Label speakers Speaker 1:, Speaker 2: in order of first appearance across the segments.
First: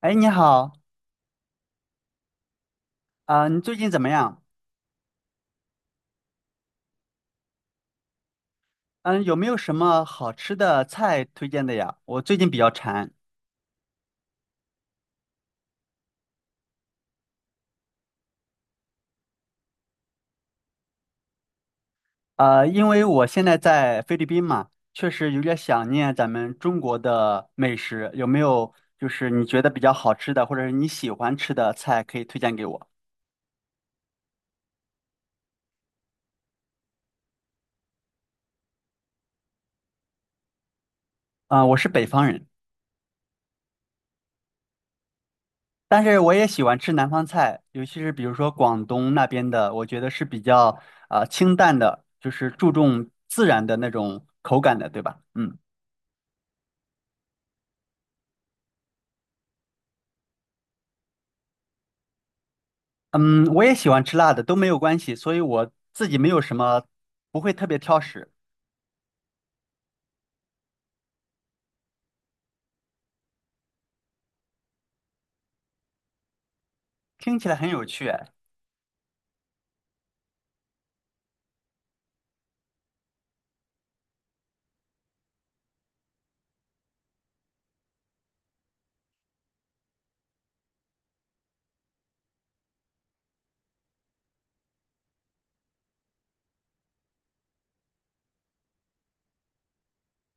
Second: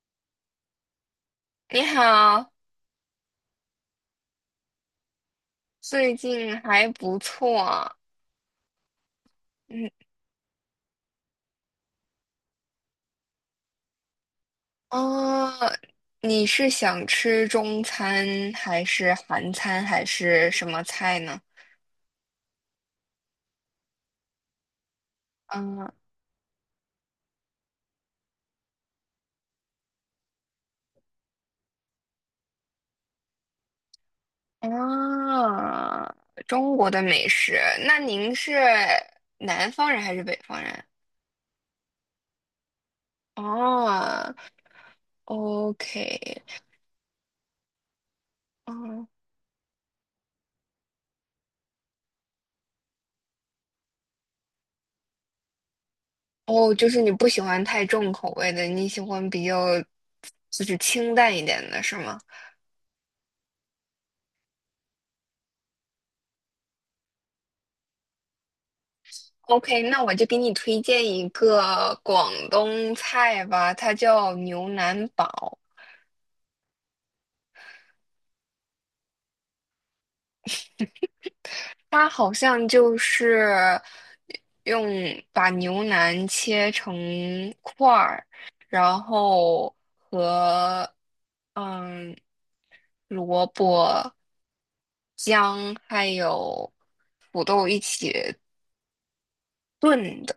Speaker 1: 哎，你好，
Speaker 2: 你好，
Speaker 1: 你最近怎么样？
Speaker 2: 最近还不错。
Speaker 1: 嗯，有没有什
Speaker 2: 嗯，
Speaker 1: 么好吃的菜推荐的呀？我最近比较馋。
Speaker 2: 哦，你是想吃中餐还是韩餐还是什么菜呢？
Speaker 1: 因为我现在在菲律宾嘛，确实有点
Speaker 2: 嗯，
Speaker 1: 想念咱们中国的美食。有没有就是你觉得比较好吃的，或者是你喜欢吃的菜可以推荐给我？
Speaker 2: 啊，中国的美食。那您是南方人还是北方人？
Speaker 1: 我是北方人，
Speaker 2: 哦
Speaker 1: 但是我
Speaker 2: ，OK，
Speaker 1: 也喜欢吃南方菜，尤其是比如说广
Speaker 2: 嗯，
Speaker 1: 东那边的，我觉得是比较清淡的，就是注重自然的那种口感的，对吧？嗯。
Speaker 2: 哦，就是你不喜欢太重口味的，你喜欢比较就是清淡一点的，是吗？
Speaker 1: 嗯，我也喜欢吃辣的，都没有关系，所以我自己没有什么，不会特别挑食。
Speaker 2: OK，那我就给你推荐一个广东菜吧，它叫牛腩煲。
Speaker 1: 听起来很有趣哎。
Speaker 2: 它好像就是用把牛腩切成块儿，然后和嗯萝卜、姜还有土豆一起炖的。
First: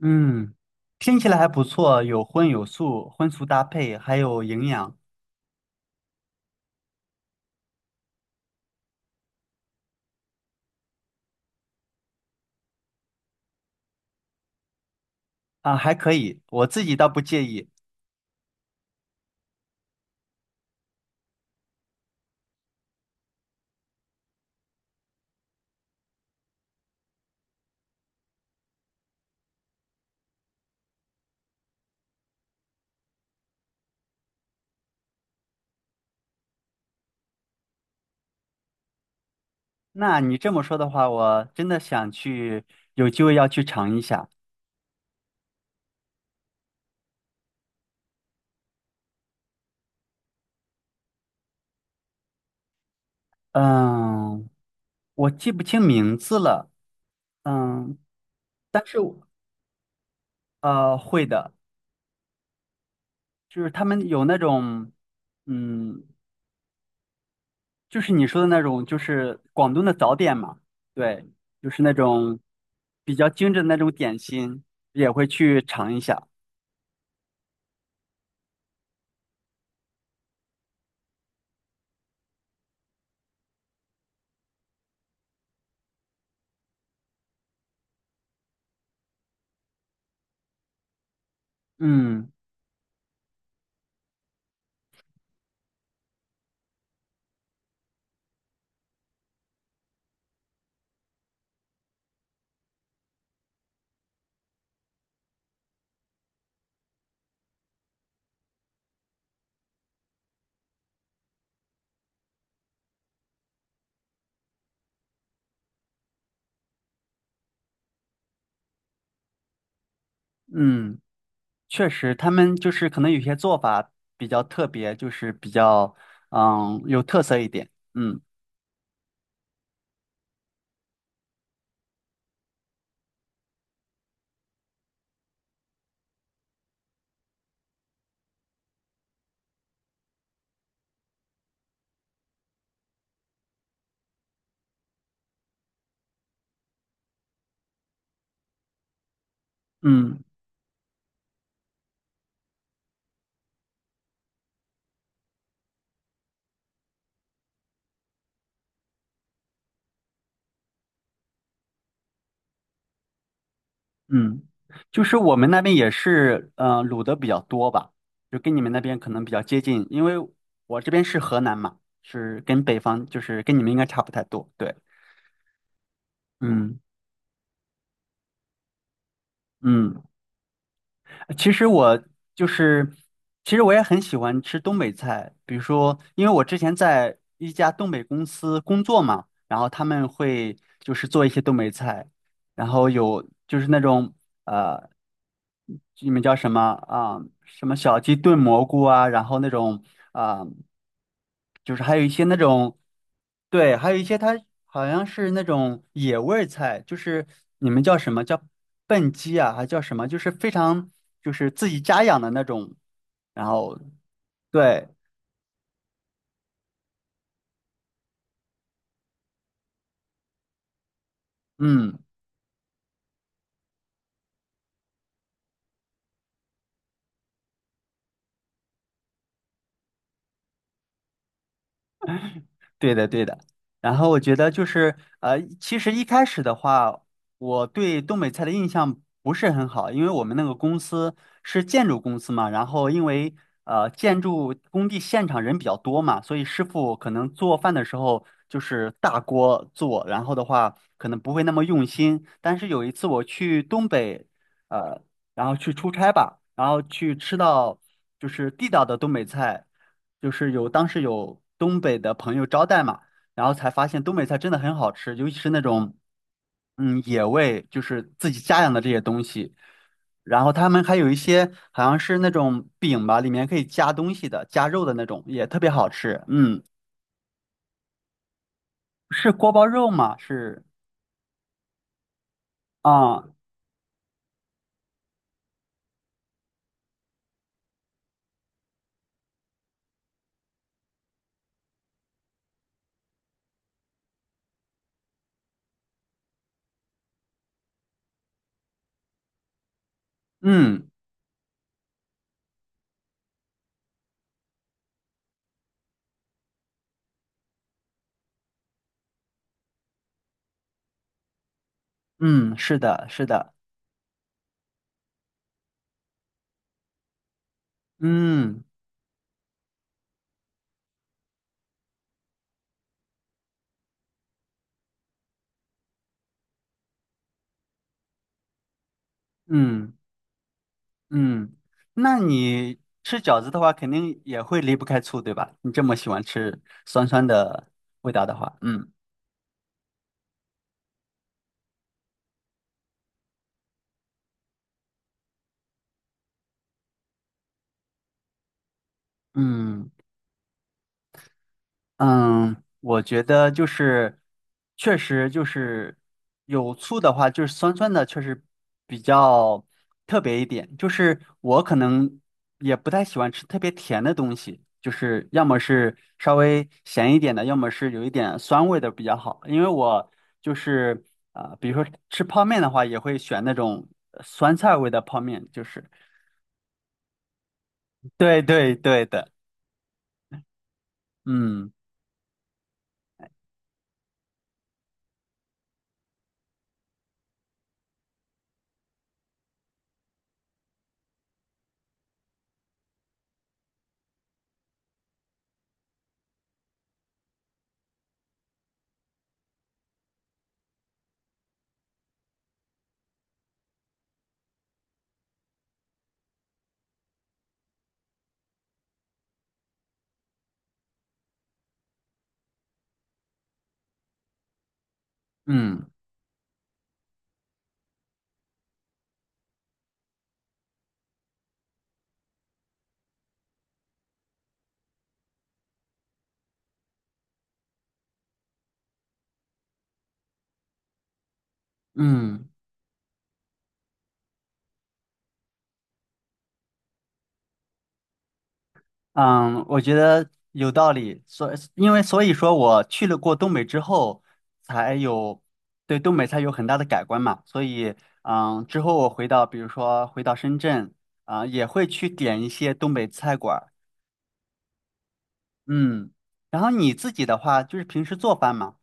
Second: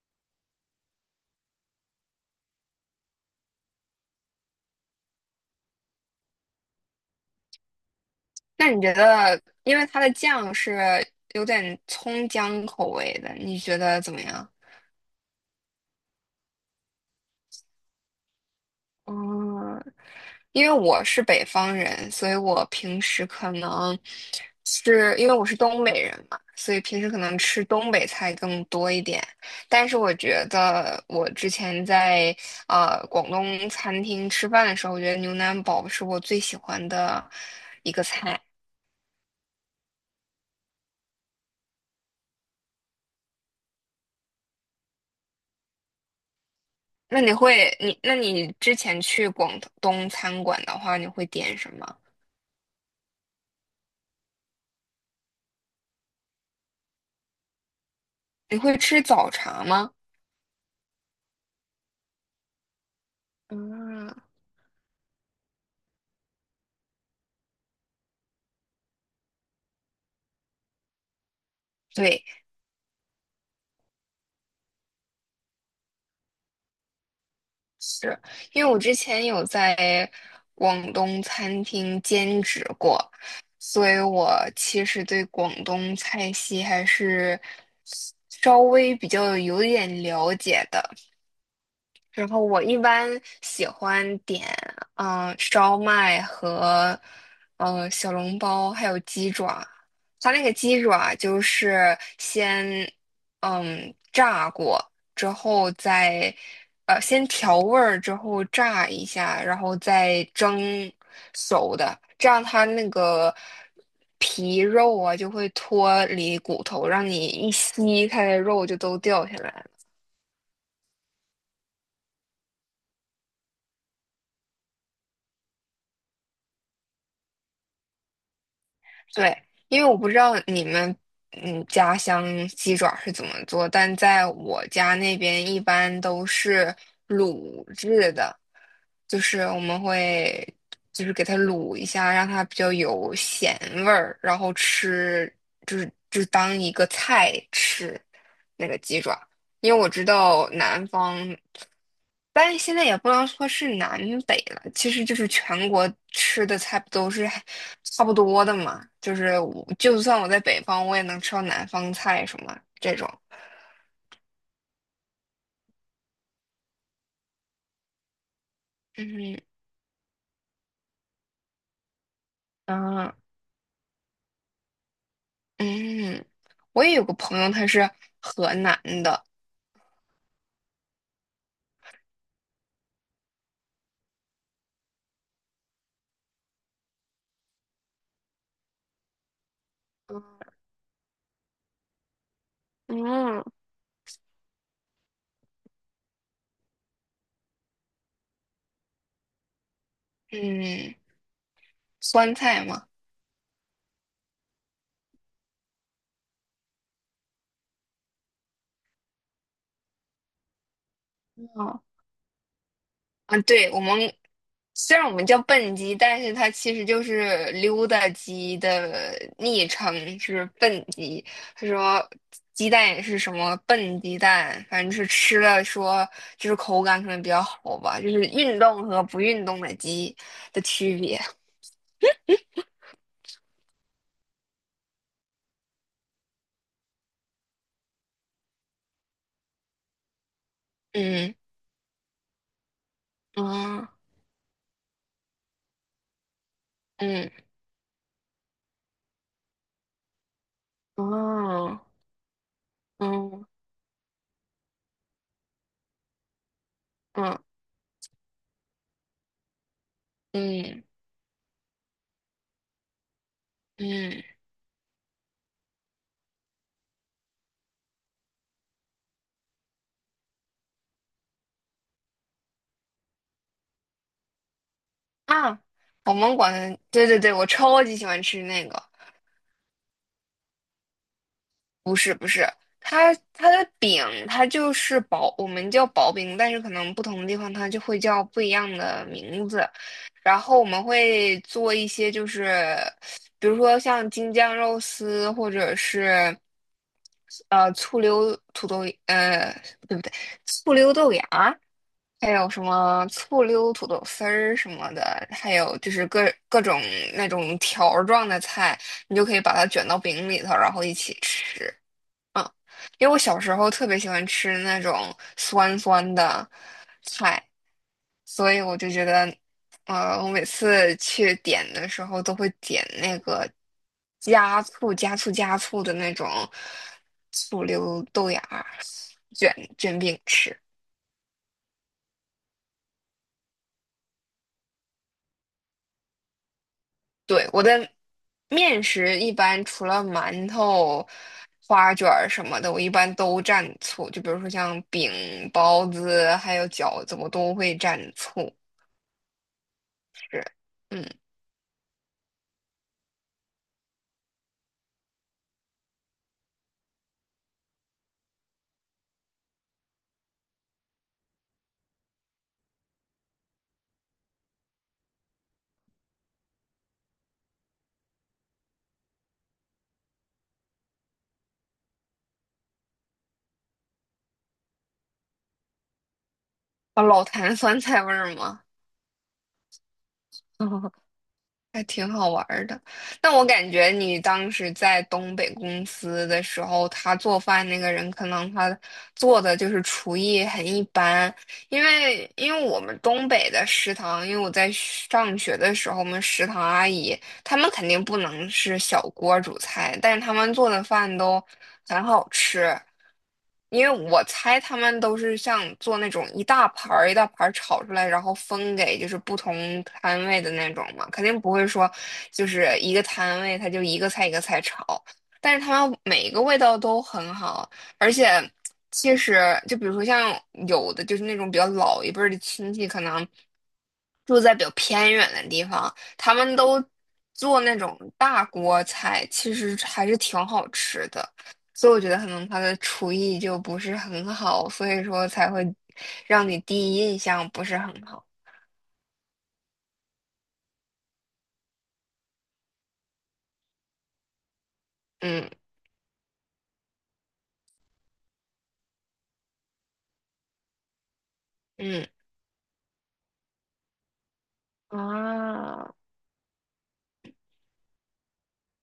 Speaker 1: 嗯，听起来还不错，有荤有素，荤素搭配，还有营养。
Speaker 2: 那你觉得，因为它的酱是有点葱姜口味的，你觉得怎么样？
Speaker 1: 啊，还可以，我自己倒不介意。
Speaker 2: 嗯，因为我是北方人，所以我平时可能是因为我是东北人嘛，所以平时可能吃东北菜更多一点。但是我觉得我之前在广东餐厅吃饭的时候，我觉得牛腩煲是我最喜欢的一个菜。
Speaker 1: 那你这么说的话，我真的想去，有机会要去尝一下。
Speaker 2: 那你会你那你之前去广东餐馆的话，你会点什么？
Speaker 1: 嗯，我记不清名字了。嗯，
Speaker 2: 你会
Speaker 1: 但是
Speaker 2: 吃
Speaker 1: 我
Speaker 2: 早茶吗？
Speaker 1: 会的，就是他们
Speaker 2: 嗯，
Speaker 1: 有那种。嗯，就是你说的那种，就是广东的早点嘛，对，就是那
Speaker 2: 对。
Speaker 1: 种比较精致的那种点心，也会去尝一下。
Speaker 2: 是因为我之前有在广东餐厅兼职过，所以我其实对广东菜系还是稍微比较有一点了解的。然
Speaker 1: 嗯。
Speaker 2: 后我一般喜欢点，烧麦和，小笼包，还有鸡爪。它那个鸡爪就是先，嗯，炸过之后再，先调味儿之后炸一下，然后再蒸熟的，这样它那个皮肉啊就会脱离骨头，让你一吸，它的肉就都掉下来了
Speaker 1: 嗯，确实，他们就是可能有些做法比较特别，就是比较嗯有特色一点。嗯。
Speaker 2: 对，因为我不知道你们家乡鸡爪是怎么做，但在我家那边一般都是卤制的，就是我们会就是给它卤一下，让它比较有咸味儿，然后吃就是就当一个菜吃那个鸡爪。因为我知
Speaker 1: 嗯。
Speaker 2: 道南方，但是现在也不能说是南北了，其实就是全国吃的菜不都是还差不多的嘛。就是我就算我在北方，我也能吃到南方菜什么这种。
Speaker 1: 嗯，就是我们那边也是嗯、卤的比较多吧，就跟你们那边可能比较
Speaker 2: 嗯
Speaker 1: 接近，因为我这边是河南嘛，是跟北方
Speaker 2: 嗯
Speaker 1: 就是跟你们应该差不太多。对。
Speaker 2: 嗯，
Speaker 1: 嗯。
Speaker 2: 我也有个朋友，他是河南的，
Speaker 1: 嗯。其实我就是，其实我也很喜欢吃东北菜，比如说，因为我之前在一家东北公司工作嘛，然后他们会就是做一些东北菜，然后有
Speaker 2: 嗯，
Speaker 1: 就是那种呃，你们叫什么什么小鸡炖蘑菇啊，然后那种啊、
Speaker 2: 嗯，
Speaker 1: 就是还有一些
Speaker 2: 酸
Speaker 1: 那
Speaker 2: 菜
Speaker 1: 种，
Speaker 2: 嘛，
Speaker 1: 对，还有一些它好像是那种野味儿菜，就是你们叫什么叫笨鸡啊，还叫什么？就是非常就是自己
Speaker 2: 哦
Speaker 1: 家养的那种，
Speaker 2: 啊，
Speaker 1: 然
Speaker 2: 对，
Speaker 1: 后
Speaker 2: 我们
Speaker 1: 对。
Speaker 2: 虽然我们叫笨鸡，但是它其实就是溜达鸡的昵称，是笨鸡。他
Speaker 1: 嗯。
Speaker 2: 说鸡蛋也是什么笨鸡蛋，反正是吃了说就是口感可能比较好吧，就是运动和不运动的鸡的区别。
Speaker 1: 对的，对的。然后我觉得就是，其实一开始的话，我对东北菜的印象不是很好，因为我们那个公司
Speaker 2: 嗯
Speaker 1: 是建筑公司嘛，然后因为
Speaker 2: 啊
Speaker 1: 建筑工地现场人比较多嘛，所以师傅可能
Speaker 2: 嗯
Speaker 1: 做饭的时候就是大锅做，然后的话可能不会那么用
Speaker 2: 啊
Speaker 1: 心。但是有一次我
Speaker 2: 嗯
Speaker 1: 去东北，呃，然后去出差吧，然后去吃
Speaker 2: 嗯
Speaker 1: 到就是地道的东北菜。就是有
Speaker 2: 嗯
Speaker 1: 当时有东北的朋友招待嘛，然后才发现东
Speaker 2: 嗯
Speaker 1: 北菜真的很好吃，尤其是那种嗯野味，就是自己家养的这些东西。然后他们还有一些好像是那种饼吧，里面可以加东西的，加肉的那种，也特
Speaker 2: 啊，
Speaker 1: 别好
Speaker 2: 我
Speaker 1: 吃。
Speaker 2: 们
Speaker 1: 嗯，
Speaker 2: 管对对对，我超级喜欢吃那个。
Speaker 1: 是锅包肉吗？是
Speaker 2: 不是不是，它
Speaker 1: 啊。
Speaker 2: 它的饼它就是薄，我们叫薄饼，但是可能不同的地方它就会叫不一样的名字。然后我们会做一些，就是比如说像京酱肉丝，或者是醋溜土豆，呃不对不对，醋
Speaker 1: 嗯。
Speaker 2: 溜豆芽儿还有什么醋溜土豆丝儿什么的，还有就是各种那种条儿状的菜，你就可以把它卷到饼里头，然后一起吃。嗯，
Speaker 1: 嗯，是的，
Speaker 2: 因为我
Speaker 1: 是
Speaker 2: 小
Speaker 1: 的。
Speaker 2: 时候特别喜欢吃那种酸酸的菜，所以
Speaker 1: 嗯。
Speaker 2: 我就觉得，我每次去点的时候都会点那个加醋、加醋、加醋的那种醋溜豆芽儿卷
Speaker 1: 嗯。
Speaker 2: 卷饼吃。
Speaker 1: 嗯，那你吃饺子的话，肯定也会离不开醋，对吧？你这么喜欢吃酸酸
Speaker 2: 对，我
Speaker 1: 的
Speaker 2: 的
Speaker 1: 味道的话，
Speaker 2: 面
Speaker 1: 嗯。
Speaker 2: 食一般除了馒头、花卷儿什么的，我一般都蘸醋。就比如说像饼、包子还有饺子，我都会蘸醋。
Speaker 1: 嗯。
Speaker 2: 是，嗯，
Speaker 1: 嗯，我觉得就是，确实就是有醋的话，就是酸酸的，确实比较特别一点。就是我可能也不太喜欢吃特别甜的东西，就是要么是稍微咸一点的，要么是有一点酸味的比较好。因为我就是比如说吃泡面的话，也会选那种酸菜味的泡面，就是
Speaker 2: 啊老坛酸菜味儿
Speaker 1: 对
Speaker 2: 吗？
Speaker 1: 对对的。嗯。
Speaker 2: 还挺好玩儿的。但我感觉你当时在东北公司的时候，他做饭那个人可能他做的就是厨艺很一般，因为我们东北的食堂，因为我在上学的时候，我们食堂阿姨他们肯定不能是小锅煮菜，但是他们做的饭都很好吃。因为我猜他们都是像做那种一大盘儿一大盘儿炒出来，然后分给就是不同摊位的那种嘛，肯定不会说就是一个摊位他就一个菜一个菜炒，但是他
Speaker 1: 嗯。
Speaker 2: 们每一个味道都很好，而且其实就比如说像有的就是那种比较老一辈儿的亲戚，可能住在比较偏远的地方，他们都做那种大锅菜，其实还是挺好吃的。所以我觉得可
Speaker 1: 嗯。
Speaker 2: 能他的厨艺就不是很好，所以说才会让你第一印象不是很好。
Speaker 1: 嗯，我觉得有道理，所因为所以说我去了过东北之后，才有
Speaker 2: 嗯
Speaker 1: 对东北菜有很大的改观嘛，所以嗯，之后我回到比如说回到深圳，啊，也会去
Speaker 2: 嗯
Speaker 1: 点一些东北菜馆儿。
Speaker 2: 啊。
Speaker 1: 嗯，然后你自己的话就是平时做饭嘛。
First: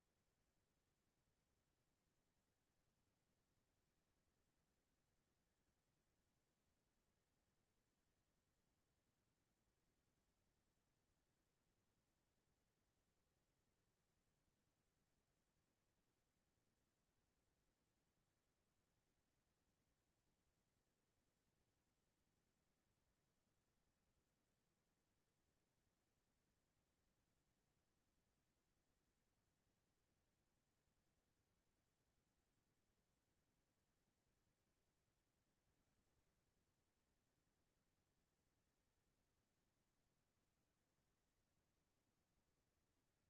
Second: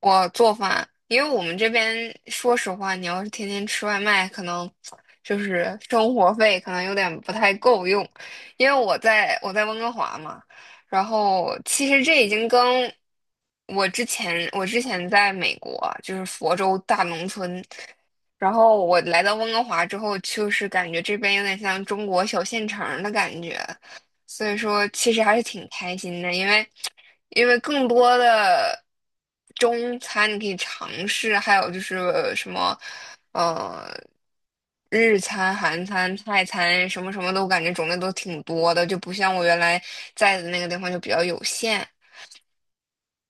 Speaker 2: 我做饭，因为我们这边说实话，你要是天天吃外卖，可能就是生活费可能有点不太够用。因为我在温哥华嘛，然后其实这已经跟我之前在美国就是佛州大农村，然后我来到温哥华之后，就是感觉这边有点像中国小县城儿的感觉。所以说其实还是挺开心的，因为更多的中餐你可以尝试，还有就是什么呃日餐、韩餐、泰餐什么什么都感觉种类都挺多的，就不像我原来在的那个地方就比较有限，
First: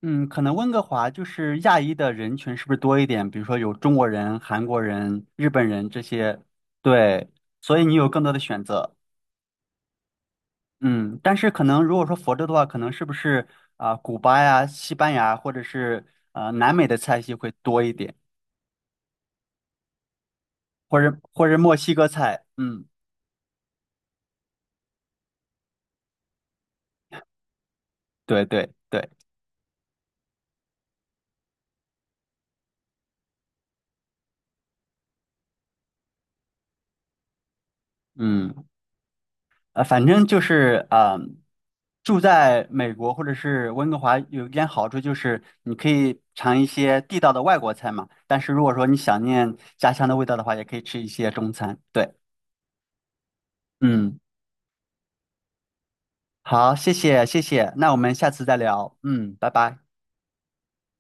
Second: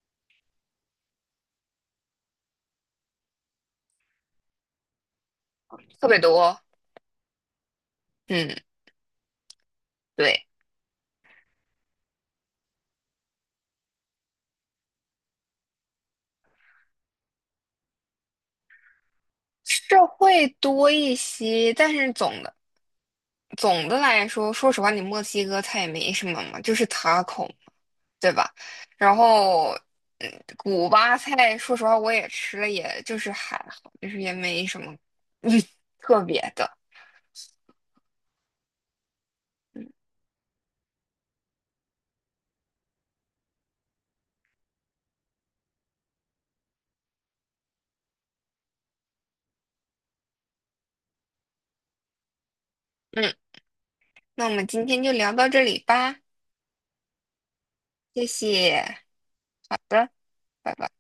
Speaker 1: 嗯，可能温哥华就是亚裔的人群是不是多一点？比如说有中国人、韩国人、日本人这
Speaker 2: 特别
Speaker 1: 些，
Speaker 2: 多。
Speaker 1: 对，所以你有更多的
Speaker 2: 嗯，
Speaker 1: 选择。
Speaker 2: 对，
Speaker 1: 嗯，但是可能如果说佛州的话，可能是不是古巴呀、西班牙或者是南美的菜系会多一点，
Speaker 2: 是会多
Speaker 1: 或
Speaker 2: 一
Speaker 1: 者或者
Speaker 2: 些，
Speaker 1: 墨
Speaker 2: 但
Speaker 1: 西哥
Speaker 2: 是总
Speaker 1: 菜，
Speaker 2: 的。
Speaker 1: 嗯，
Speaker 2: 总的来说，说实话，你墨西哥菜也没什么嘛，就是塔 a 嘛，对
Speaker 1: 对
Speaker 2: 吧？
Speaker 1: 对对。
Speaker 2: 然后，嗯，古巴菜，说实话我也吃了，也就是还好，就是也没什么特别的。
Speaker 1: 嗯，反正就是住在美国或者是温哥华有一点好处就是你可以尝一些地道的外国菜嘛，但是如果说你想念家乡的味道的话，也可以吃一些中餐，对。
Speaker 2: 嗯，
Speaker 1: 嗯，
Speaker 2: 那我们今天就聊到这里吧，
Speaker 1: 好，谢谢谢谢，那我们
Speaker 2: 谢
Speaker 1: 下次再
Speaker 2: 谢，
Speaker 1: 聊，嗯，拜
Speaker 2: 好
Speaker 1: 拜。
Speaker 2: 的，拜拜。